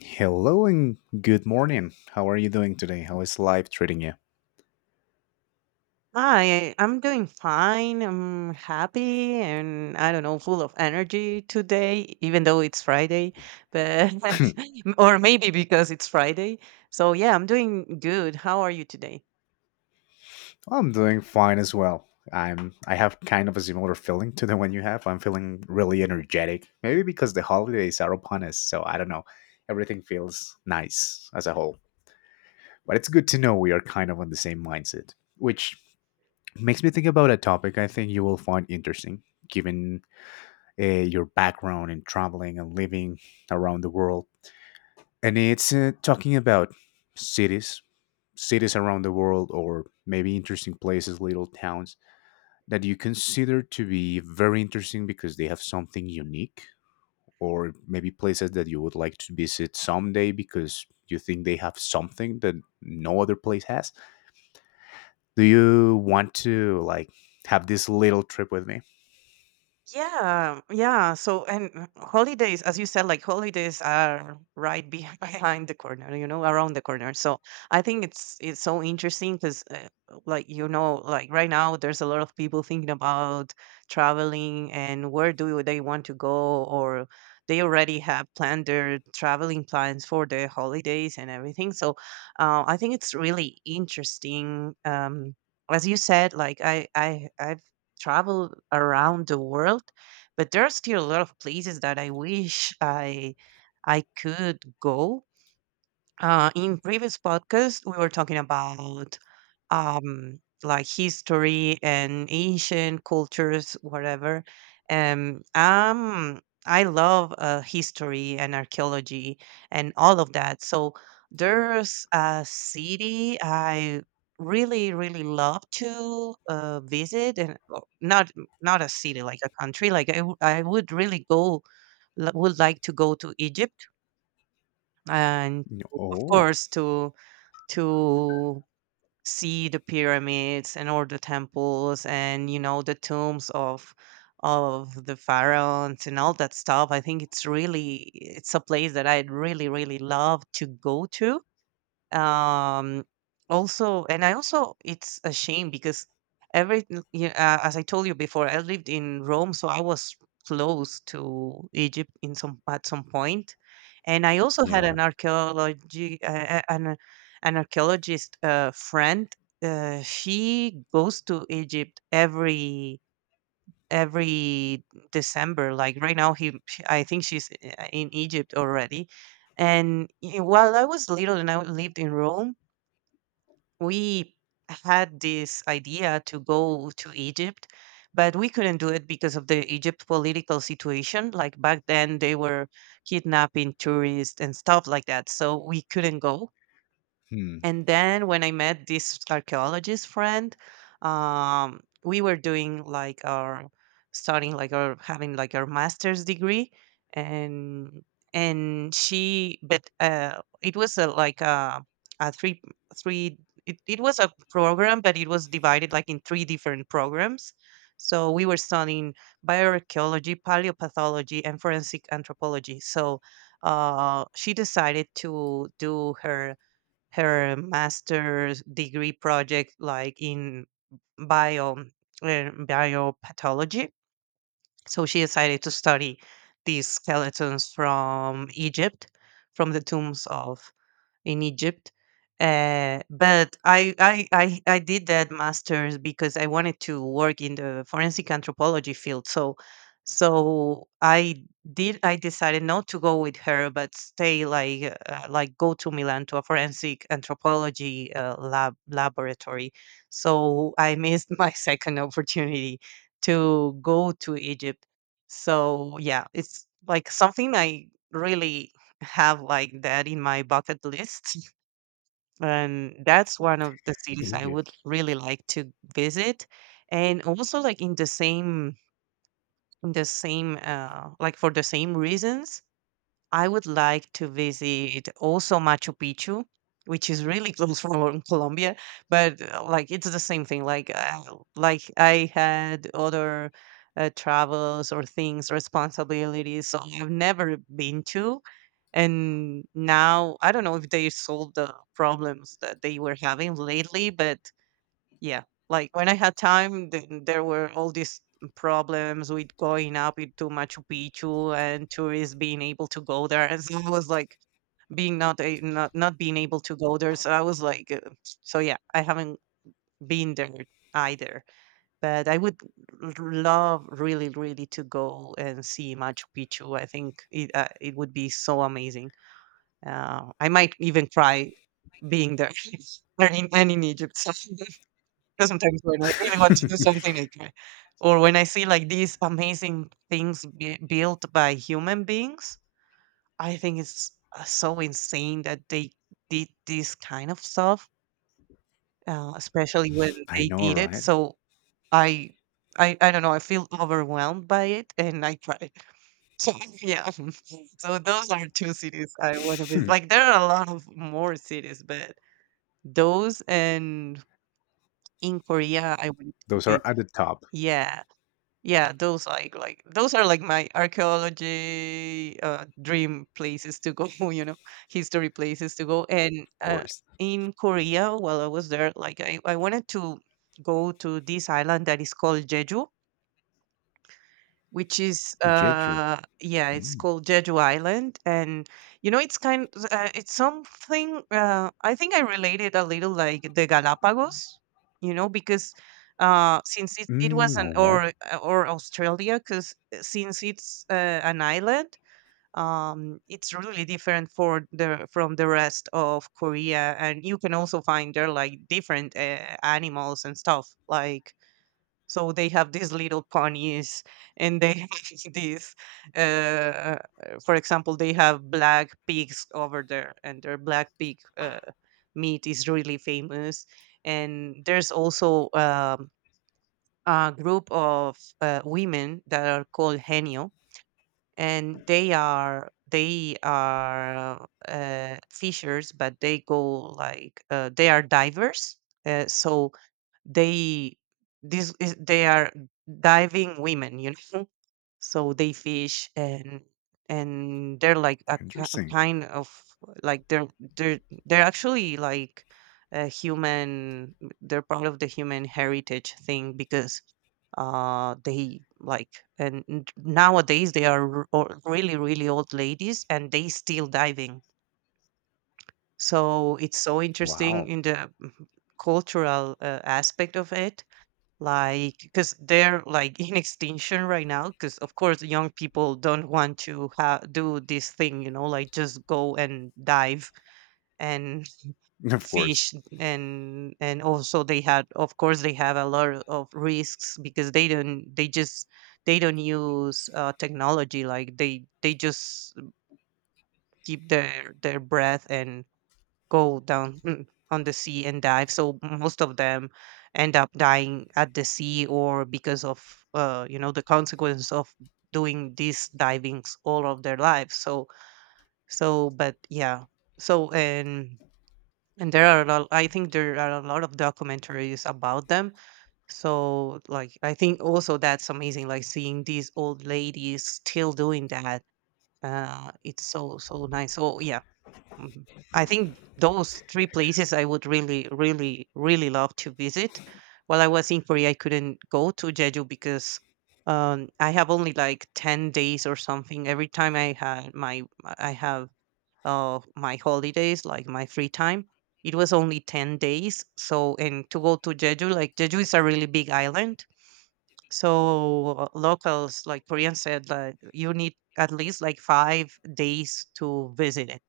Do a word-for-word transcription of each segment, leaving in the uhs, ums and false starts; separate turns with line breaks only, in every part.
Hello and good morning. How are you doing today? How is life treating you?
Hi, I'm doing fine. I'm happy and I don't know, full of energy today, even though it's Friday, but or maybe because it's Friday. So yeah, I'm doing good. How are you today?
I'm doing fine as well. I'm I have kind of a similar feeling to the one you have. I'm feeling really energetic. Maybe because the holidays are upon us, so I don't know. Everything feels nice as a whole. But it's good to know we are kind of on the same mindset, which makes me think about a topic I think you will find interesting given uh, your background in traveling and living around the world. And it's uh, talking about cities cities around the world or maybe interesting places, little towns that you consider to be very interesting because they have something unique, or maybe places that you would like to visit someday because you think they have something that no other place has? Do you want to like have this little trip with me?
Yeah, yeah. So, and holidays, as you said, like holidays are right be behind the corner, you know, around the corner. So, I think it's it's so interesting because, uh, like you know, like right now, there's a lot of people thinking about traveling and where do they want to go, or they already have planned their traveling plans for the holidays and everything. So, uh, I think it's really interesting. Um, as you said, like I I I've travel around the world, but there are still a lot of places that I wish I I could go. Uh, in previous podcasts, we were talking about um like history and ancient cultures whatever um um I love uh, history and archaeology and all of that. So there's a city I really really love to uh, visit, and oh, not not a city, like a country. Like i, w- I would really go l- would like to go to Egypt and
No-
of
Oh,
course to to see the pyramids and all the temples and you know the tombs of of the pharaohs and all that stuff. I think it's really, it's a place that I'd really really love to go to. um Also, and I also, it's a shame because every yeah, uh, as I told you before, I lived in Rome, so I was close to Egypt in some at some point point. And I also had
yeah.
an archaeology uh, an uh, an archaeologist uh, friend. Uh, she goes to Egypt every every December. Like right now, he she, I think she's uh, in Egypt already. And y- while I was little and I lived in Rome, we had this idea to go to Egypt, but we couldn't do it because of the Egypt political situation. Like back then, they were kidnapping tourists and stuff like that. So we couldn't go.
Hmm.
And then when I met this archaeologist friend, um, we were doing like our starting like our having like our master's degree, and and she but uh, it was a, like a, a three three it, it was a program, but it was divided like in three different programs. So we were studying bioarchaeology, paleopathology, and forensic anthropology. So uh, she decided to do her her master's degree project like in bio uh, biopathology. So she decided to study these skeletons from Egypt, from the tombs of in Egypt. Uh, but I, I I I did that master's because I wanted to work in the forensic anthropology field. So so I did I decided not to go with her, but stay like uh, like go to Milan to a forensic anthropology uh, lab laboratory. So I missed my second opportunity to go to Egypt. So yeah, it's like something I really have like that in my bucket list. And that's one of the cities I would
Egypt.
really like to visit. And also like in the same in the same uh like for the same reasons, I would like to visit also Machu Picchu, which is really close from Colombia, but uh, like it's the same thing. Like uh, like I had other uh, travels or things responsibilities, so I've never been to, and now I don't know if they solved the problems that they were having lately, but yeah, like when I had time, th- there were all these problems with going up into Machu Picchu and tourists being able to go there, and so I was like being not a, not not being able to go there. So I was like, uh, so yeah, I haven't been there either, but I would r- love really really to go and see Machu Picchu. I think it uh, it would be so amazing. Uh, I might even cry being there or in and in Egypt. So because sometimes when I really want to do something, I cry. Or when I see like these amazing things bui built by human beings, I think it's uh, so insane that they did this kind of stuff, uh, especially when
I
they
know,
did it.
right?
So I, I, I don't know. I feel overwhelmed by it, and I cry. So yeah. So those are two cities I want to visit.
Hmm.
Like there are a lot of more cities, but those, and in Korea, I went to
Those are
it.
at the top,
Yeah, yeah, those like like those are like my archaeology uh, dream places to go. You know, history places to go. And
of
uh,
course.
in Korea, while I was there, like I, I wanted to go to this island that is called Jeju, which is
Jeju.
uh yeah, it's
Mm.
called Jeju Island. And you know, it's kind uh, it's something uh I think I related a little like the Galapagos, you know, because uh since it, it was
Mm,
an
all right.
or or Australia, because since it's uh, an island, um it's really different for the from the rest of Korea. And you can also find there like different uh, animals and stuff. Like so they have these little ponies, and they have these. Uh, uh, for example, they have black pigs over there, and their black pig uh, meat is really famous. And there's also um, a group of uh, women that are called henio, and they are they are uh, fishers, but they go like uh, they are divers. Uh, so they, this is they are diving women, you know. So they fish, and and they're like a, ki- a
Interesting.
kind of, like they're they're they're actually like a human, they're part of the human heritage thing because uh they like, and n- nowadays they are r- or- really really old ladies and they still diving. So it's so interesting
Wow.
in the mm, cultural uh, aspect of it, like because they're like in extinction right now because of course young people don't want to ha- do this thing, you know, like just go and dive and
Of course.
fish. And and also they had, of course they have a lot of risks because they don't they just, they don't use uh, technology. Like they they just keep their their breath and go down mm, on the sea and dive. So most of them end up dying at the sea or because of, uh, you know, the consequence of doing these divings all of their lives. So so but yeah. So and and there are a lot, I think there are a lot of documentaries about them. So like I think also that's amazing, like seeing these old ladies still doing that. Uh, it's so so nice. So yeah, mhm, I think those three places I would really, really, really love to visit. While I was in Korea, I couldn't go to Jeju because um, I have only like ten days or something. Every time I had my I have uh, my holidays, like my free time, it was only ten days. So and to go to Jeju, like Jeju is a really big island. So uh, locals, like Koreans said, like you need at least like five days to visit it.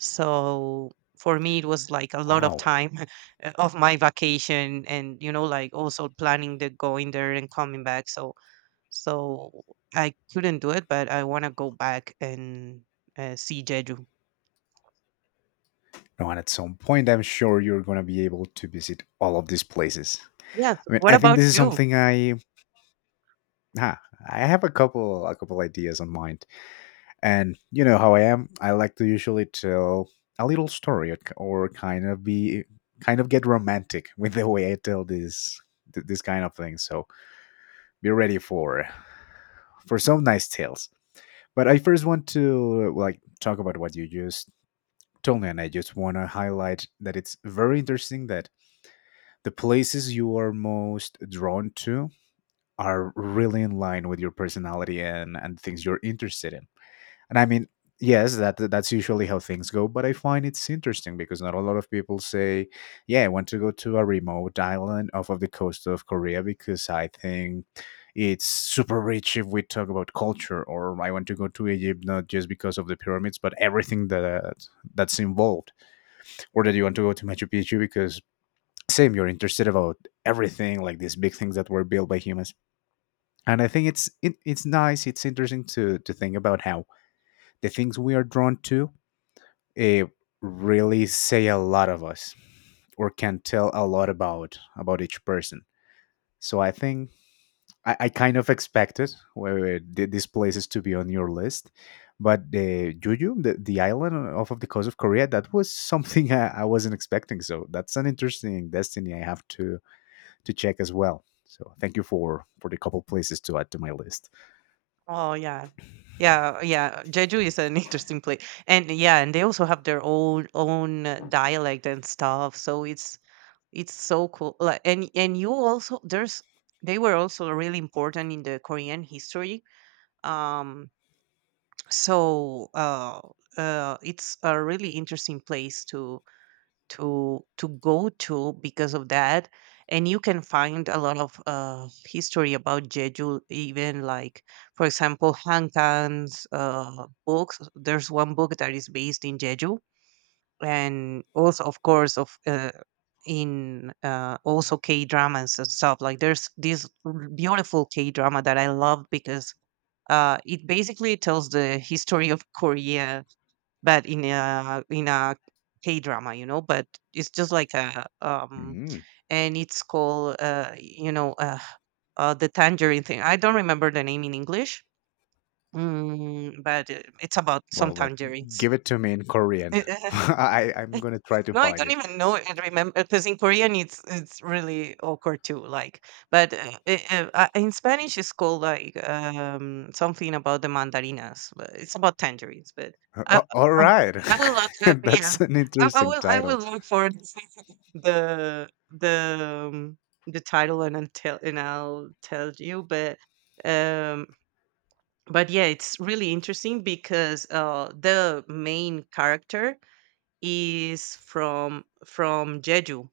So for me, it was like a lot of
Wow.
time uh, of my vacation, and you know, like also planning the going there and coming back. So so I couldn't do it, but I want to go back and uh, see Jeju.
No, and at some point, I'm sure you're going to be able to visit all of these places.
Yes.
I mean,
What
I think
about
this is
you?
something I. Huh, I have a couple a couple ideas on mind, and you know how I am. I like to usually tell a little story or or kind of be kind of get romantic with the way I tell this th- this kind of thing. So be ready for for some nice tales. But I first want to like talk about what you just Tony, and I just want to highlight that it's very interesting that the places you are most drawn to are really in line with your personality and and things you're interested in. And I mean, yes, that that's usually how things go, but I find it's interesting because not a lot of people say, "Yeah, I want to go to a remote island off of the coast of Korea because I think it's super rich if we talk about culture," or "I want to go to Egypt not just because of the pyramids, but everything that that's involved," or that you want to go to Machu Picchu because same you're interested about everything like these big things that were built by humans. And I think it's it, it's nice, it's interesting to to think about how the things we are drawn to eh, really say a lot of us or can tell a lot about about each person. So I think I, I kind of expected where these places to be on your list, but uh, Jeju, the, the island off of the coast of Korea, that was something I, I wasn't expecting. So that's an interesting destiny I have to to check as well. So thank you for for the couple places to add to my list.
Oh yeah. Yeah, yeah. Jeju is an interesting place, and yeah, and they also have their own own uh, dialect and stuff. So it's it's so cool. Like, and and you also there's, they were also really important in the Korean history. um so uh uh it's a really interesting place to to to go to because of that. And you can find a lot of uh history about Jeju, even like for example, Hankan's uh books. There's one book that is based in Jeju. And also of course of uh, in uh, also K dramas and stuff. Like there's this r- beautiful K drama that I love because uh, it basically tells the history of Korea, but in a in a K drama, you know. But it's just like a um,
Mm,
and it's called uh, you know uh, uh, the tangerine thing. I don't remember the name in English, mm, but uh, it's about some
well, but
tangerines.
give it to me in Korean. I I'm gonna try to
No, I
find
don't
it.
even know and remember because in Korean it's it's really awkward too. Like, but uh, i- uh, uh, in Spanish it's called like um, something about the mandarinas. But it's about tangerines. But I,
A- All
I,
right,
I will look. Uh, yeah,
that's an
I, I
interesting
will. I will
title.
look for the the um, the title, and I'll tell and I'll tell you. But um, but yeah, it's really interesting because uh, the main character is from from Jeju,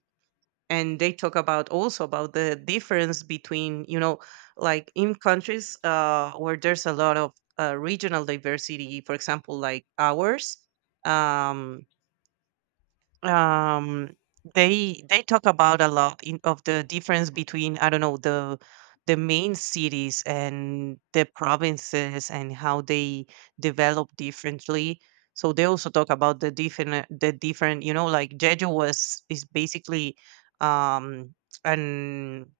and they talk about also about the difference between you know like in countries uh, where there's a lot of uh, regional diversity, for example like ours. Um, um they they talk about a lot in, of the difference between, I don't know, the the main cities and the provinces and how they develop differently. So they also talk about the different the different you know like Jeju was is basically um an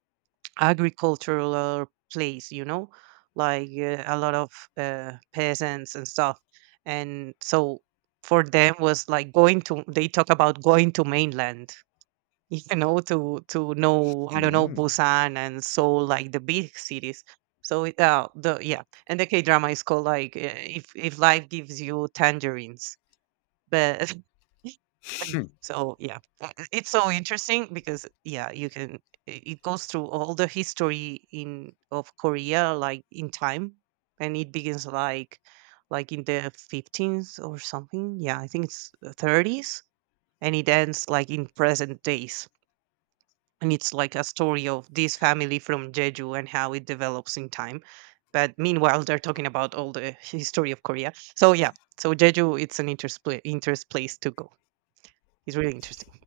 agricultural place, you know like uh, a lot of uh, peasants and stuff. And so for them was like going to they talk about going to mainland you know, to to know, I don't know,
Mm.
Busan and Seoul, like the big cities. So it, uh, the yeah, and the k drama is called like uh, if if life gives you tangerines. But So yeah, uh, uh, it's so interesting because yeah, you can i- it goes through all the history in of Korea, like in time, and it begins like like in the fifteenth or something. Yeah, I think it's the thirties, and it ends like in present days. And it's like a story of this family from Jeju and how it develops in time. But meanwhile, they're talking about all the history of Korea. So yeah, so Jeju, it's an interest, pla- interest place to go. He's really interesting.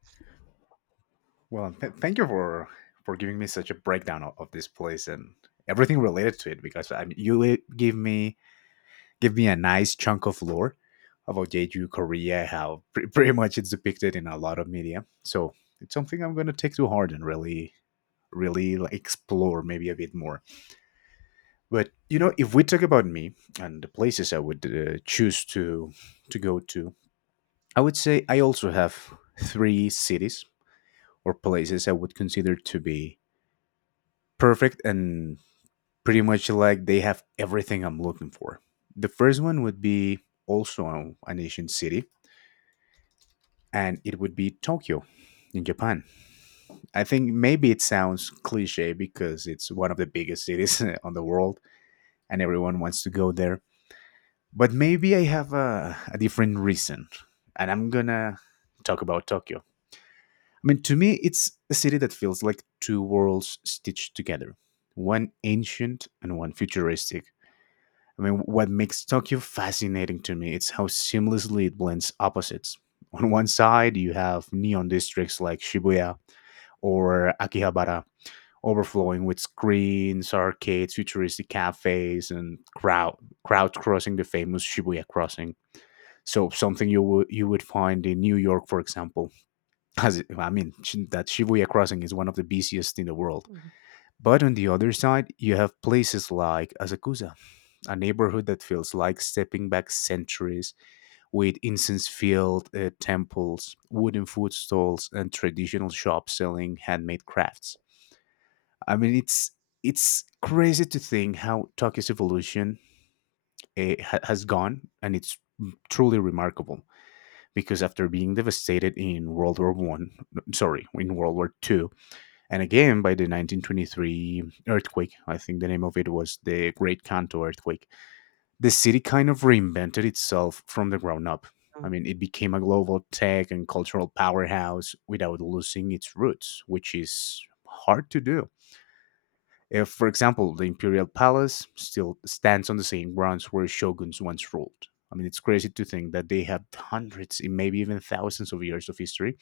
Well, th- thank you for for giving me such a breakdown of, of this place and everything related to it because I mean, you li- give me give me a nice chunk of lore about Jeju, Korea, how pre- pretty much it's depicted in a lot of media. So it's something I'm going to take to heart and really really like, explore maybe a bit more. But you know, if we talk about me and the places I would uh, choose to to go to, I would say I also have three cities or places I would consider to be perfect and pretty much like they have everything I'm looking for. The first one would be also an Asian city, and it would be Tokyo in Japan. I think maybe it sounds cliche because it's one of the biggest cities on the world and everyone wants to go there. But maybe I have a, a different reason, and I'm gonna talk about Tokyo. I mean, to me, it's a city that feels like two worlds stitched together, one ancient and one futuristic. I mean, what makes Tokyo fascinating to me is how seamlessly it blends opposites. On one side, you have neon districts like Shibuya or Akihabara, overflowing with screens, arcades, futuristic cafes, and crowd crowds crossing the famous Shibuya crossing. So something you would you would find in New York, for example. As it- I mean, Sh- that Shibuya crossing is one of the busiest in the world.
Mhm.
But on the other side, you have places like Asakusa, a neighborhood that feels like stepping back centuries with incense filled uh, temples, wooden food stalls, and traditional shops selling handmade crafts. I mean, it's it's crazy to think how Tokyo's evolution eh, ha- has gone, and it's truly remarkable because after being devastated in World War One, sorry, in World War Two, and again by the nineteen twenty-three earthquake. I think the name of it was the Great Kanto earthquake. The city kind of reinvented itself from the ground up. I
Mm.
mean, it became a global tech and cultural powerhouse without losing its roots, which is hard to do. If, for example, the Imperial Palace still stands on the same grounds where shoguns once ruled. I mean, it's crazy to think that they have hundreds, and maybe even thousands of years of history,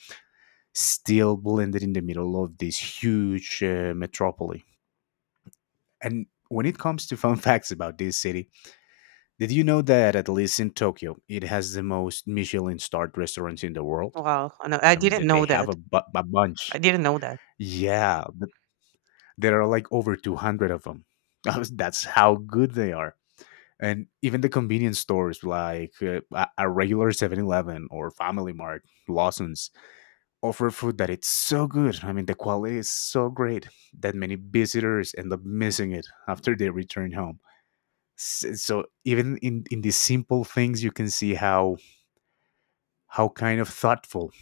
still blended in the middle of this huge uh, metropole. And when it comes to fun facts about this city, did you know that at least in Tokyo, it has the most Michelin-starred restaurants in the world?
Wow, I know, I
I mean, they
didn't
they
know
have a,
that.
bu- a
I
bunch.
didn't know that.
Yeah, th- there are like over two hundred of them. That's how good they are. And even the convenience stores like uh, a a regular Seven Eleven or Family Mart, Lawson's offer food that it's so good. I mean, the quality is so great that many visitors end up missing it after they return home. S- So even in in these simple things, you can see how how kind of thoughtful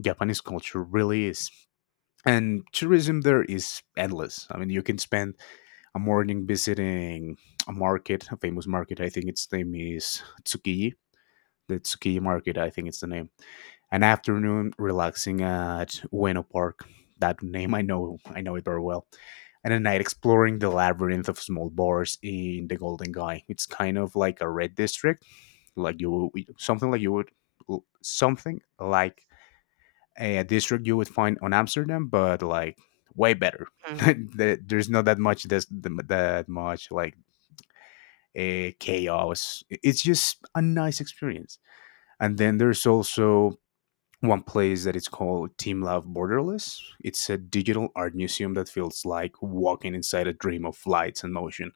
Japanese culture really is. And tourism there is endless. I mean, you can spend a morning visiting a market, a famous market. I think its name is Tsukiji. The Tsukiji market, I think it's the name. An afternoon relaxing at Ueno Park. That name I know, I know it very well. And a night exploring the labyrinth of small bars in the Golden Guy. It's kind of like a red district, like you, something like you would, something like a district you would find on Amsterdam, but like way better.
Mhm.
There- There's not that much this, th- that much like a chaos. It's just a nice experience. And then there's also one place that it's called Team Love Borderless. It's a digital art museum that feels like walking inside a dream of lights and motion.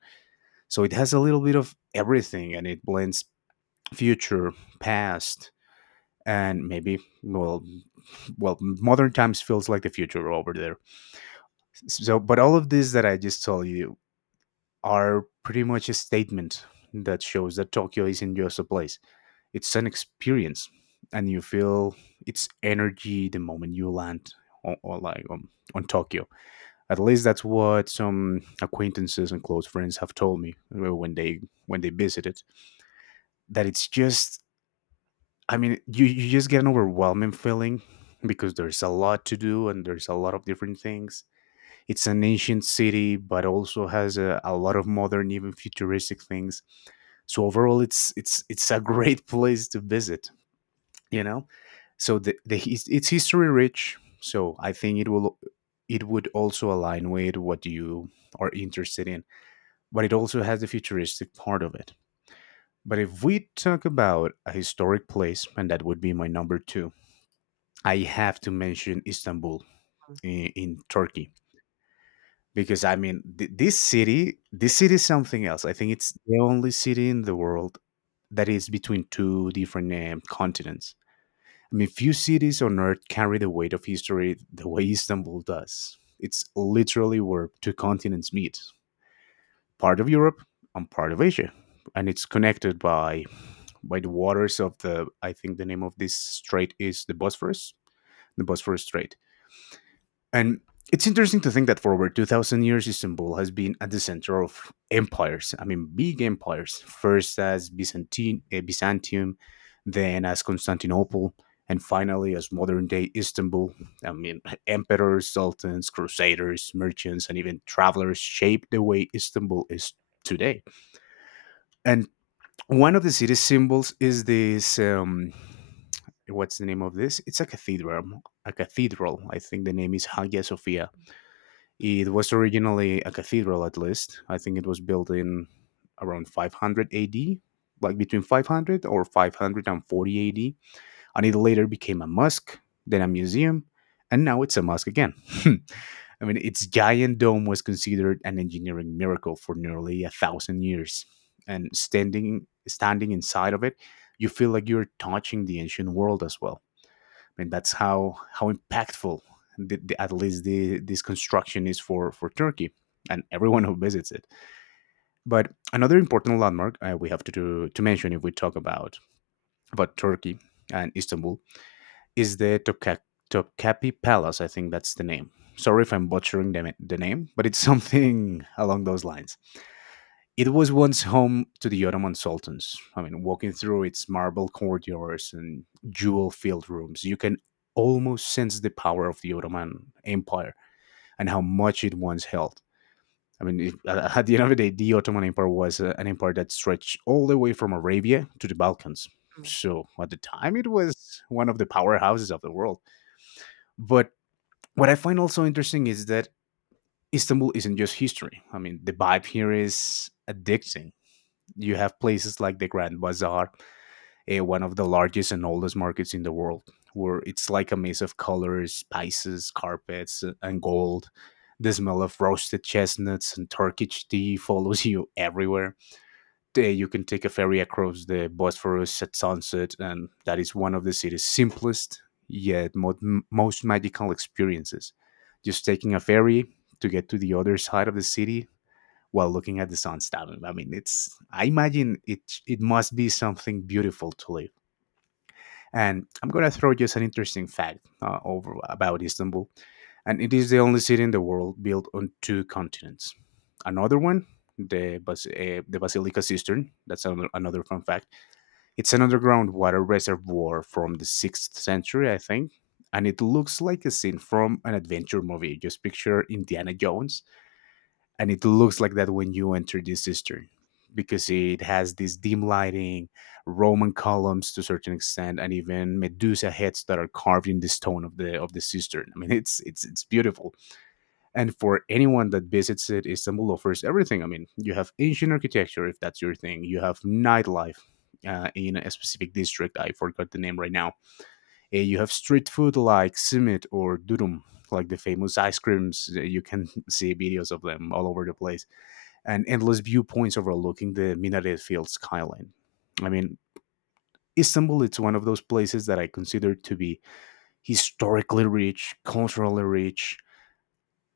So it has a little bit of everything and it blends future, past, and maybe well well modern times feels like the future over there. So, but all of this that I just told you are pretty much a statement that shows that Tokyo isn't just a place. It's an experience, and you feel its energy the moment you land on, or like on, on Tokyo. At least that's what some acquaintances and close friends have told me uh, when they when they visited. That it's just, I mean, you you just get an overwhelming feeling because there's a lot to do and there's a lot of different things. It's an ancient city, but also has a, a lot of modern, even futuristic things. So overall, it's it's it's a great place to visit. You know, so the, the his- it's history rich. So I think it will it would also align with what you are interested in, but it also has the futuristic part of it. But if we talk about a historic place, and that would be my number two, I have to mention Istanbul
Mm.
in, in Turkey. Because I mean, th- this city, this
Yeah.
city is something else. I think it's the only city in the world that is between two different um, continents. I mean, few cities on earth carry the weight of history the way Istanbul does. It's literally where two continents meet, part of Europe and part of Asia, and it's connected by by the waters of the. I think the name of this strait is the Bosphorus, the Bosphorus Strait. And it's interesting to think that for over two thousand years, Istanbul has been at the center of empires. I mean, big empires, first as Byzantine, eh, Byzantium, then as Constantinople, and finally as modern day Istanbul. I mean, emperors, sultans, crusaders, merchants, and even travelers shaped the way Istanbul is today. And one of the city's symbols is this. Um, what's the name of this? It's a cathedral. A cathedral. I think the name is Hagia Sophia. It was originally a cathedral, at least. I think it was built in around five hundred A D, like between five hundred or five hundred forty A D. And it later became a mosque, then a museum, and now it's a mosque again. I mean, its giant dome was considered an engineering miracle for nearly a thousand years. And standing, standing inside of it, you feel like you're touching the ancient world as well. Mean, that's how how impactful the, the, at least the, this construction is for for Turkey and everyone who visits it. But another important landmark uh, we have to do, to mention if we talk about about Turkey and Istanbul is the Topka- Topkapi Palace. I think that's the name. Sorry if I'm butchering the, the name, but it's something along those lines. It was once home to the Ottoman sultans. I mean, walking through its marble corridors and jewel filled rooms, you can almost sense the power of the Ottoman Empire and how much it once held. I mean, it, at the end of the day, the Ottoman Empire was uh, an empire that stretched all the way from Arabia to the Balkans.
Mm.
So at the time, it was one of the powerhouses of the world. But what I find also interesting is that Istanbul isn't just history. I mean, the vibe here is addicting. You have places like the Grand Bazaar, eh, one of the largest and oldest markets in the world, where it's like a maze of colors, spices, carpets, uh, and gold. The smell of roasted chestnuts and Turkish tea follows you everywhere. There you can take a ferry across the Bosphorus at sunset, and that is one of the city's simplest yet mo- m- most magical experiences. Just taking a ferry to get to the other side of the city while looking at the sun stopping. I mean, it's I imagine it it must be something beautiful to live. And I'm gonna throw just an interesting fact uh, over about Istanbul, and it is the only city in the world built on two continents. Another one, the Bas- uh, the Basilica Cistern. That's another, another fun fact. It's an underground water reservoir from the sixth century, I think. And it looks like a scene from an adventure movie. Just picture Indiana Jones and it looks like that when you enter this history because it has this dim lighting, roman columns to a certain extent, and even medusa heads that are carved in the stone of the of the cistern. I mean, it's it's it's beautiful. And for anyone that visits it, Istanbul offers everything. I mean, you have ancient architecture, if that's your thing, you have nightlife uh, in a specific district, I forgot the name right now. Uh, you have street food like simit or durum, like the famous ice creams. Uh, you can see videos of them all over the place and endless viewpoints overlooking the minaret filled skyline. I mean, Istanbul, it's one of those places that I consider to be historically rich, culturally rich,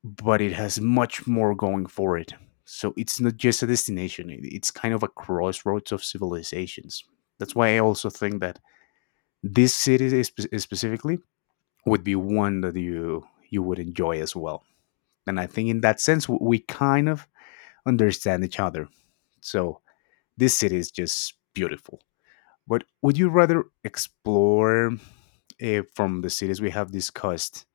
but it has much more going for it. So it's not just a destination, it's kind of a crossroads of civilizations. That's why I also think that this city spe- specifically would be one that you you would enjoy as well. And I think in that sense we kind of understand each other. So this city is just beautiful. But would you rather explore uh, from the cities we have discussed?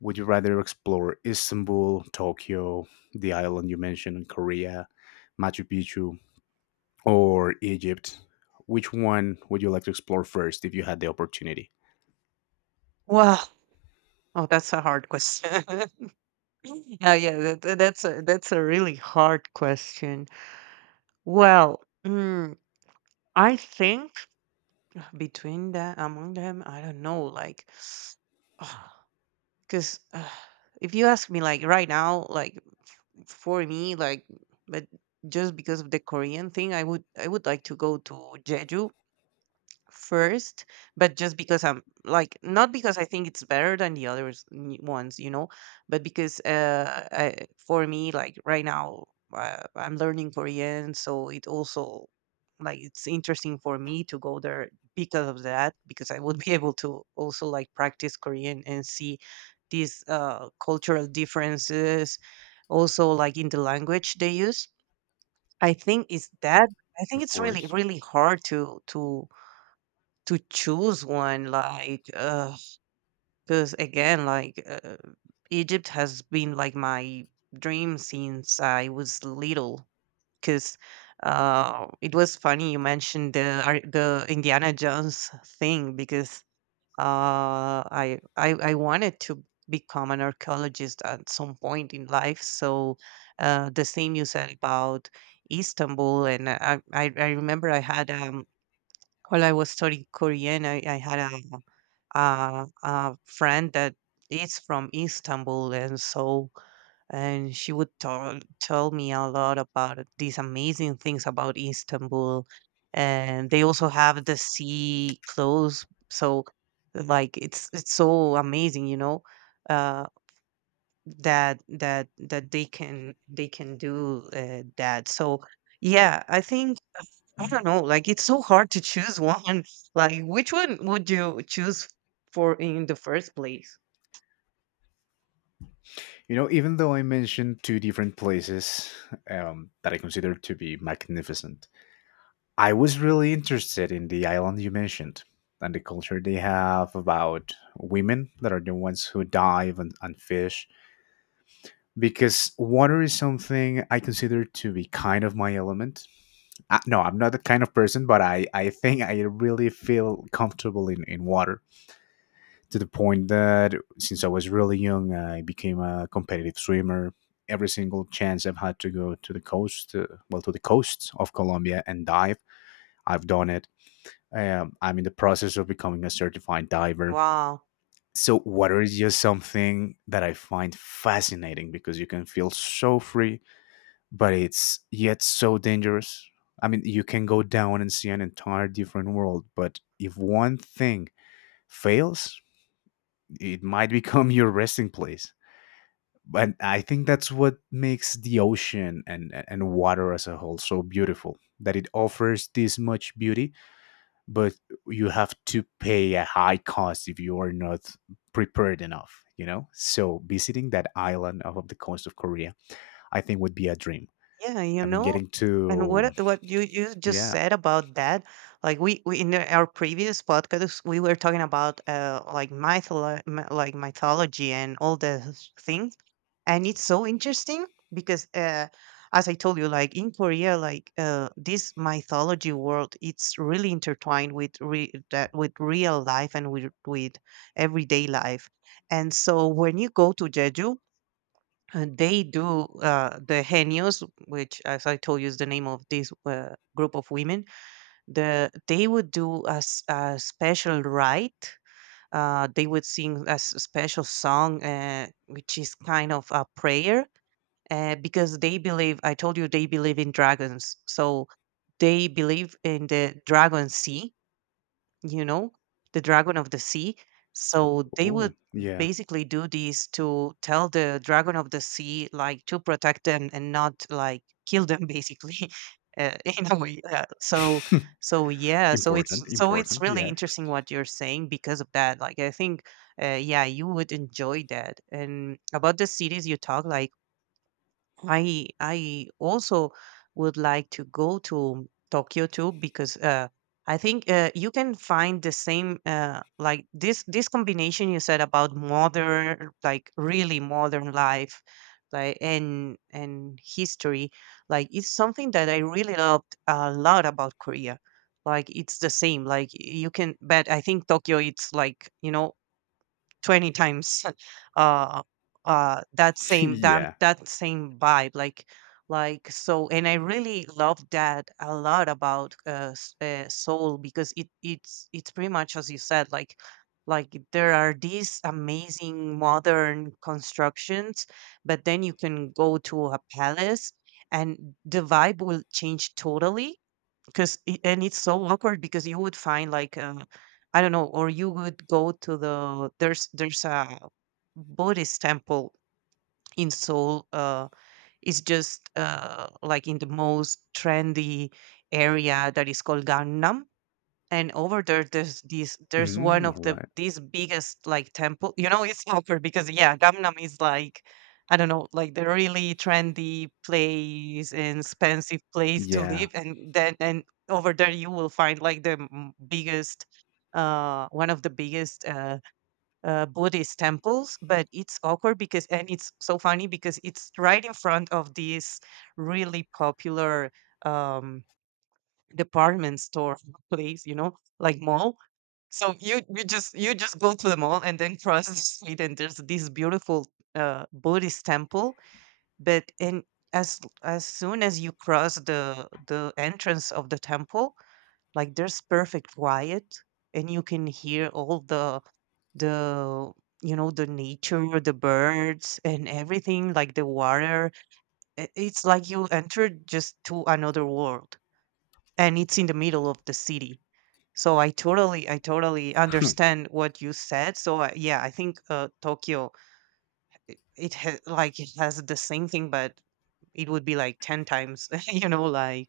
Would you rather explore Istanbul, Tokyo, the island you mentioned, Korea, Machu Picchu, or Egypt? Which one would you like to explore first if you had the opportunity?
Wow. Oh, that's a hard question. Yeah, yeah, that that that's a that's a really hard question. Well, mm, I think between that among them, I don't know. Like, like, 'cause, ah, if you ask me, like, right now, like, f for me, like, but just because of the Korean thing, I would I would like to go to Jeju first, but just because I'm like, not because I think it's better than the others n- ones, you know, but because uh, I, for me, like right now, uh, I'm learning Korean, so it also like it's interesting for me to go there because of that, because I would be able to also like practice Korean and see these uh, cultural differences, also like in the language they use. I think it's that. I think
Of
it's really,
course.
really hard to to to choose one, like, 'cause again, like, uh, Egypt has been like my dream since I was little. 'Cause uh, it was funny you mentioned the ar the Indiana Jones thing because uh, I I I wanted to become an archaeologist at some point in life. So uh, the same you said about Istanbul, and I I I remember I had, um, while I was studying Korean, I I had a uh, a friend that is from Istanbul, and so, and she would tell tell me a lot about these amazing things about Istanbul, and they also have the sea close, so like it's it's so amazing, you know. Uh, that that that they can they can do uh, that. So yeah, I think, uh, I don't know, like it's so hard to choose one. Like, which one would you choose for in the first place?
You know, even though I mentioned two different places um, that I consider to be magnificent, I was really interested in the island you mentioned and the culture they have about women that are the ones who dive and, and fish, because water is something I consider to be kind of my element. Uh, no, I'm not that kind of person, but I, I think I really feel comfortable in, in water, to the point that since I was really young, I became a competitive swimmer. Every single chance I've had to go to the coast, uh, well, to the coasts of Colombia and dive, I've done it. Um, I'm in the process of becoming a certified diver.
Wow.
So, water is just something that I find fascinating because you can feel so free, but it's yet so dangerous. I mean, you can go down and see an entire different world, but if one thing fails, it might become your resting place. But I think that's what makes the ocean and and water as a whole so beautiful, that it offers this much beauty, but you have to pay a high cost if you are not prepared enough, you know? So visiting that island off of the coast of Korea, I think would be a dream.
Yeah, you
I mean
know,
getting
and
to.
what what you, you just
Yeah.
said about that, like we, we in the- our previous podcast, we were talking about uh like mytholo- m- like mythology and all the things, and it's so interesting because uh, as I told you, like in Korea, like uh, this mythology world, it's really intertwined with re- that with real life and with with everyday life. And so when you go to Jeju, uh, they do uh, the henios, which as I told you is the name of this uh, group of women. The they would do a, s- a special rite. Uh, they would sing a s- special song, uh, which is kind of a prayer, uh, because they believe, I told you, they believe in dragons. So they believe in the dragon sea, you know, the dragon of the sea.
Oh,
So they
oh,
would
yeah.
basically do this to tell the dragon of the sea like to protect them and not like kill them, basically, uh, in a way, uh, so. So yeah, so it's
Important,
so it's
important,
really
yeah.
interesting what you're saying, because of that, like, I think, uh, yeah, you would enjoy that. And about the cities you talk, like I I also would like to go to Tokyo too, because uh, I think uh, you can find the same, uh, like this this combination you said about modern, like really modern life, like and and history. Like it's something that I really loved a lot about Korea, like it's the same, like you can, but I think Tokyo it's like, you know, twenty times uh uh that same that
Yeah.
that same vibe, like, like. So, and I really love that a lot about uh, s- uh soul, because it it's it's pretty much as you said, like like there are these amazing modern constructions, but then you can go to a palace and the vibe will change totally, because it, and it's so awkward because you would find like, uh, I don't know, or you would go to the there's there's a Buddhist temple in Seoul. Uh, it's just uh, like in the most trendy area that is called Gangnam, and over there there's these there's one
Mm,
of
all
the
right.
these biggest like temple, you know. It's awkward because yeah, Gangnam is like, I don't know, like the really trendy place and expensive place to
Yeah.
live, and then, and over there you will find like the m- biggest, uh one of the biggest, uh, uh Buddhist temples. But it's awkward because, and it's so funny because it's right in front of this really popular, um department store place, you know, like mall. So you you just you just go to the mall and then cross the street and there's this beautiful, uh, Buddhist temple. But in, as as soon as you cross the the entrance of the temple, like there's perfect quiet, and you can hear all the the you know, the nature, the birds and everything, like the water. I- It's like you entered just to another world, and it's in the middle of the city. So I totally, I totally understand what you said. So uh, yeah, I think, uh, Tokyo, it ha- like it has the same thing, but it would be like ten times, you know, like.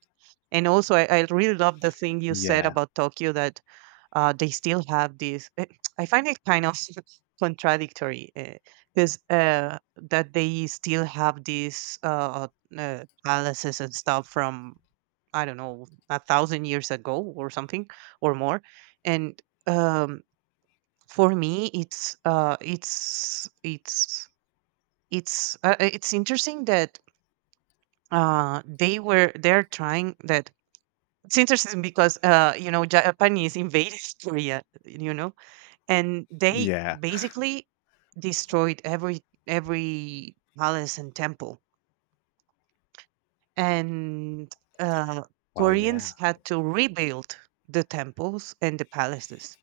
And also, I, I really love the thing you said
Yeah.
about Tokyo, that uh, they still have this, eh, I find it kind of contradictory because uh, 'cause, uh, that they still have these uh, uh, palaces and stuff from, I don't know, a thousand years ago or something, or more, and um, for me it's uh, it's it's it's uh, uh, it's interesting that uh, they were they're trying that. It's interesting because uh, you know, Japan is invading Korea, you know, and they
Yeah.
basically destroyed every every palace and temple, and uh,
Well, yeah.
Koreans had to rebuild the temples and the palaces.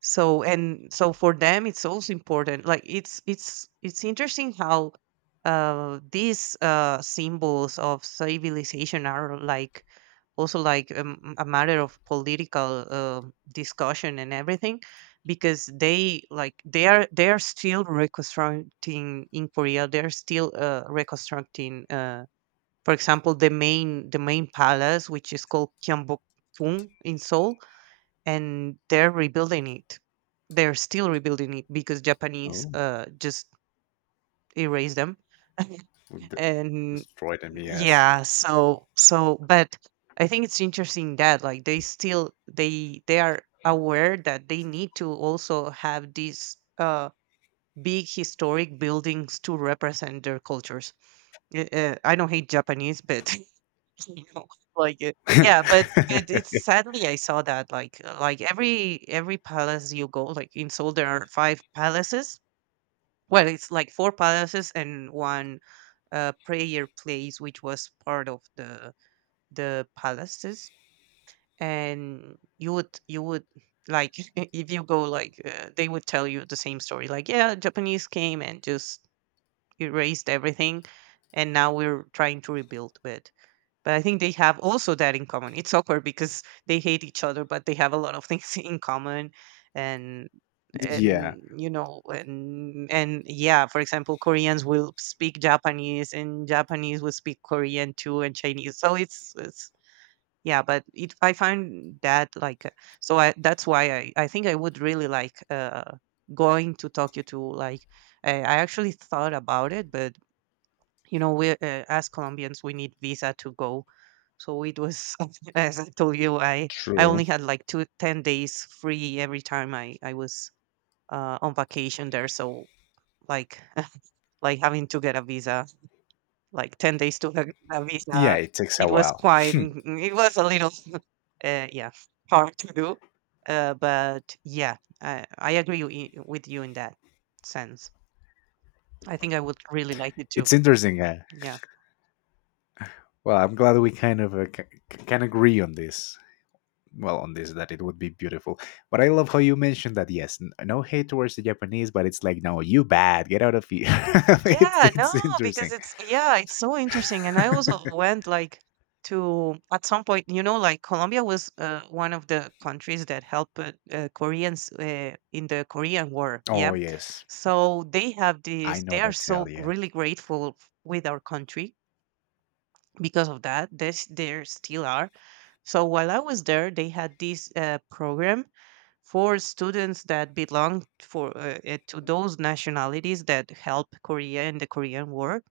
So, and so for them it's also important, like it's it's it's interesting how uh these uh symbols of civilization are like also like um, a matter of political, uh, discussion and everything, because they, like they are they are still reconstructing. In Korea, they're still uh, reconstructing, uh for example, the main the main palace, which is called Gyeongbokgung, in Seoul, and they're rebuilding it. They're still rebuilding it because Japanese
Oh.
uh, just erased them.
D-
And
destroy them, yes.
yeah, so so, but I think it's interesting that like they still, they they are aware that they need to also have these, uh, big historic buildings to represent their cultures. Uh, uh, I don't hate Japanese, but you know, like, it, yeah, but but it's sadly, I saw that, like uh, like, every every palace you go, like, in Seoul, there are five palaces. Well, it's, like, four palaces and one, uh, prayer place, which was part of the the palaces, and you would you would like, if you go, like, uh, they would tell you the same story, like, "Yeah, Japanese came and just erased everything, and now we're trying to rebuild," but but I think they have also that in common. It's awkward because they hate each other, but they have a lot of things in common. and
Yeah,
and you know and and yeah, for example, Koreans will speak Japanese, and Japanese will speak Korean too, and Chinese. So it's it's yeah. But it I find that, like, uh, so I that's why i i think I would really like, uh going to Tokyo to, like, i, I actually thought about it. But, you know we, uh, as Colombians, we need visa to go. So it was, as I told you, i I
true.
only had like two ten days free every time i i was, uh, on vacation there. So, like, like having to get a visa, like ten days to get a
Yeah,
visa.
it takes a
it was
while.
quite mm, it was a little, uh, yeah, hard to do. Uh, but yeah, i i agree wi- with you in that sense. I think I would really like it too.
It's interesting. Uh,
Yeah.
well, I'm glad we kind of uh, c- c- can agree on this. Well, on this, that it would be beautiful. But I love how you mentioned that. Yes, n- no hate towards the Japanese, but it's like, no, you bad. Get out of here. it's
Yeah, no,
it's
because
interesting.
it's, yeah, it's so interesting. And I also went, like, to, at some point, you know, like Colombia was, uh, one of the countries that helped, uh, uh, Koreans, uh, in the Korean War. Yeah,
Oh yes,
so they have
I
this.
know
They are
that tale.
so
Yeah.
really grateful with our country, because of that there's there still are. So while I was there, they had this, uh, program for students that belong for, uh, uh, to those nationalities that help Korea in the Korean War.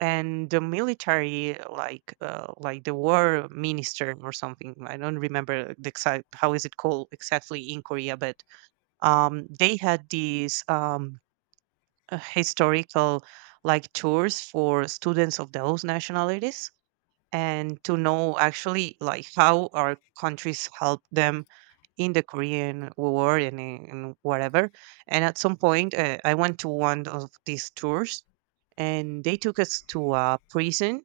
And the military, like, uh, like the war minister or something. I don't remember the exact, how is it called exactly in Korea. But, um, they had these, um, uh, historical, like, tours for students of those nationalities, and to know actually like how our countries help them in the Korean War and in whatever. And at some point, uh, I went to one of these tours, and they took us to a prison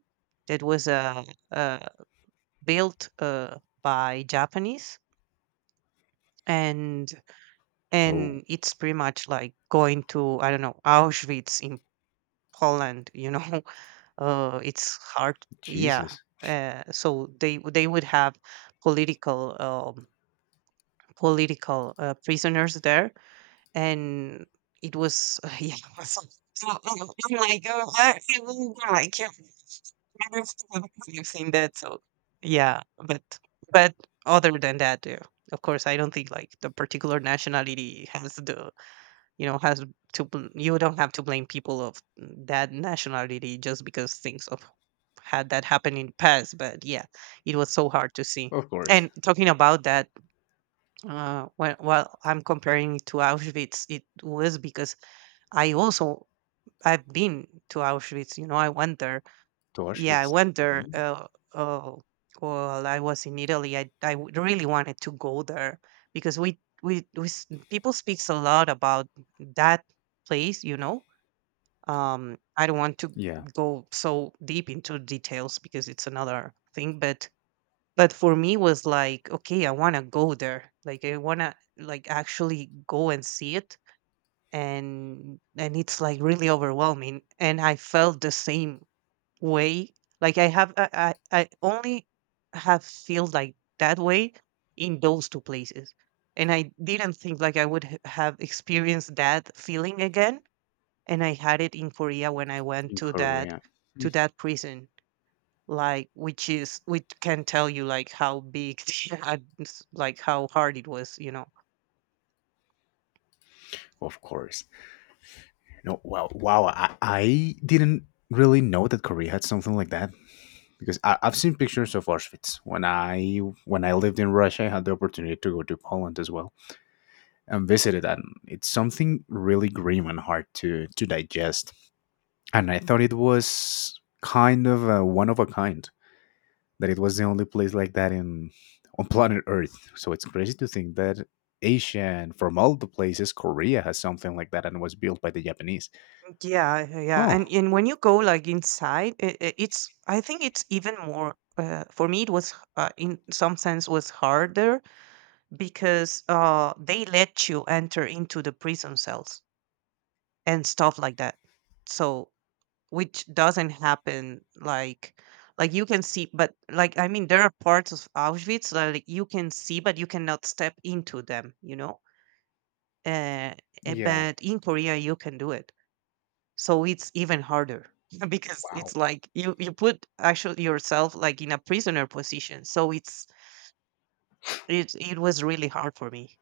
that was, uh, uh, built, uh, by Japanese. and
Oh
and it's pretty much like going to, I don't know, Auschwitz in Poland, you know. Uh, it's hard. Yeah.
Jesus.
Uh, so they they would have political, um, political, uh, prisoners there. And it was, yeah. so- so, oh, I'm like, oh, I, I will die. I can't. I don't have, I've seen that. So yeah, but but other than that, yeah, of course, I don't think like the particular nationality has the, you know, has to bl- you don't have to blame people of that nationality just because things of had that happen in past. But yeah, it was so hard to see.
Of course,
And talking about that, uh, when while I'm comparing it to Auschwitz, it was because I also I've been to Auschwitz. You know, I went there.
to
Yeah, I
Auschwitz.
went there.
Mhm.
Uh, uh, well, I was in Italy. I I w- really wanted to go there because we we, we s- people speaks a lot about that place. You know, um, I don't want to
Yeah,
go so deep into details because it's another thing. But but for me was like, okay, I want to go there, like, I want to, like, actually go and see it. And and it's like really overwhelming, and I felt the same way. Like, i have i i, I only have feel like that way in those two places. And I didn't think like I would h- have experienced that feeling again. And I had it in Korea when I went
in
to that,
Korea. Mm.
to that prison. Like, which is which can tell you, like, how big, the ad- s- like how hard it was, you know.
Of course. No, wow, wow. I, I didn't really know that Korea had something like that, because I, I've seen pictures of Auschwitz. When I when I lived in Russia, I had the opportunity to go to Poland as well and visited that. It's something really grim and hard to to digest. And I thought it was kind of a one of a kind, that it was the only place like that in, on planet Earth. So it's crazy to think that Asia, and from all the places, Korea has something like that and was built by the Japanese.
Yeah. Yeah,
Huh.
and and when you go, like, inside, i- i- it's, I think it's even more, uh, for me it was, uh, in some sense was harder, because uh they let you enter into the prison cells and stuff like that. So which doesn't happen, like like you can see, but, like, I mean, there are parts of Auschwitz that, like, you can see but you cannot step into them, you know. uh, eh,
Yeah.
but in Korea you can do it, so it's even harder, because
Wow.
it's like, you you put actually yourself, like, in a prisoner position. So, it's it, it was really hard for me.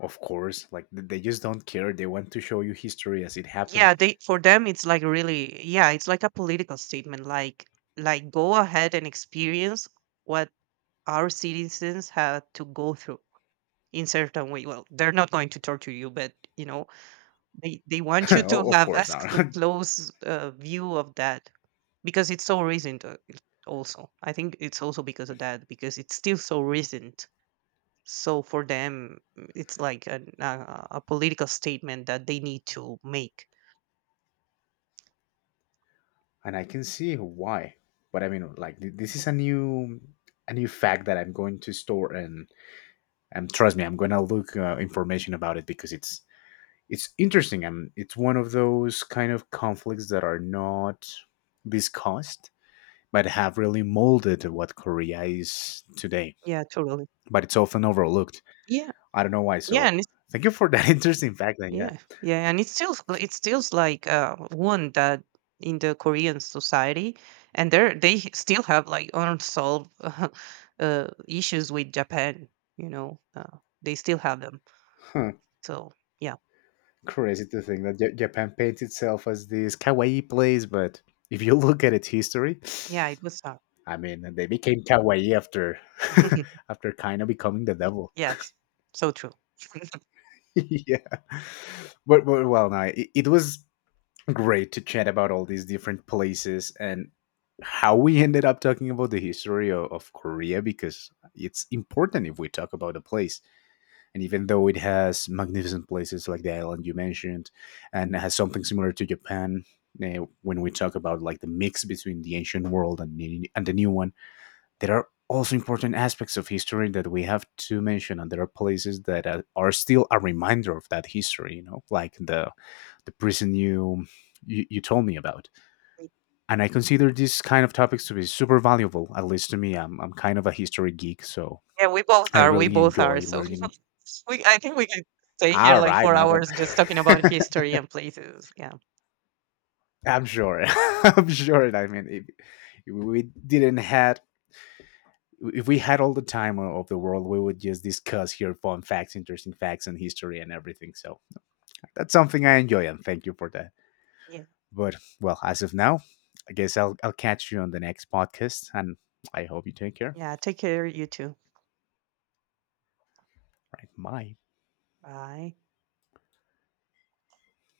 Of course, like th- they just don't care. They want to show you history as it happened.
Yeah, they for them it's like really, yeah, it's like a political statement, like like go ahead and experience what our citizens had to go through. In certain way. Well, they're not going to torture you, but, you know, they they want you to
O- of
have
course
as
not.
c- close, uh, view of that, because it's so recent. Uh, it- also I think it's also because of that, because it's still so recent. So for them, mm, it's like an, uh, a political statement that they need to make.
And I can see why. But I mean, like th- this is a new, a new fact that I'm going to store, and and trust me, I'm gonna look uh, information about it, because it's it's interesting, and it's one of those kind of conflicts that are not discussed but have really molded what Korea is today.
Yeah, totally.
But it's often overlooked.
yeah
I don't know why.
yeah
So
and
thank you for that interesting fact. And yeah.
Yeah, yeah, and it feels like, it feels like uh, one that, in the Korean society, and they are they still have like unsolved, uh, uh, issues with Japan. You know, uh, they still have them. So yeah,
Crazy to think that Ja- Japan paints itself as this kawaii place, but if you look at its history,
yeah, it was. Uh,
I mean, they became kawaii after after kind of becoming the devil.
yes, so true.
Yeah, but, but well, no, it, it was great to chat about all these different places, and how we ended up talking about the history of, of Korea, because it's important if we talk about a place. And even though it has magnificent places like the island you mentioned, and it has something similar to Japan, uh, when we talk about like the mix between the ancient world and the, and the new one, there are also important aspects of history that we have to mention, and there are places that are, are still a reminder of that history. You know, like the the prison you, you you told me about, and I consider these kind of topics to be super valuable. At least to me, I'm I'm kind of a history geek, so
Yeah, we both
I
are. We
really
both are.
enjoy
So
learning.
we, I think we can stay here
All
like
right,
four
now then.
hours just talking about history and places. Yeah,
I'm sure. I'm sure. I mean, if, if we didn't had if we had all the time o- of the world, we would just discuss here fun facts, interesting facts, and history and everything. So that's something I enjoy, and thank you for that.
yeah,
But well, as of now, I guess I'll I'll catch you on the next podcast, and I hope you take care.
yeah. Take care, you too.
Right, bye.
Bye.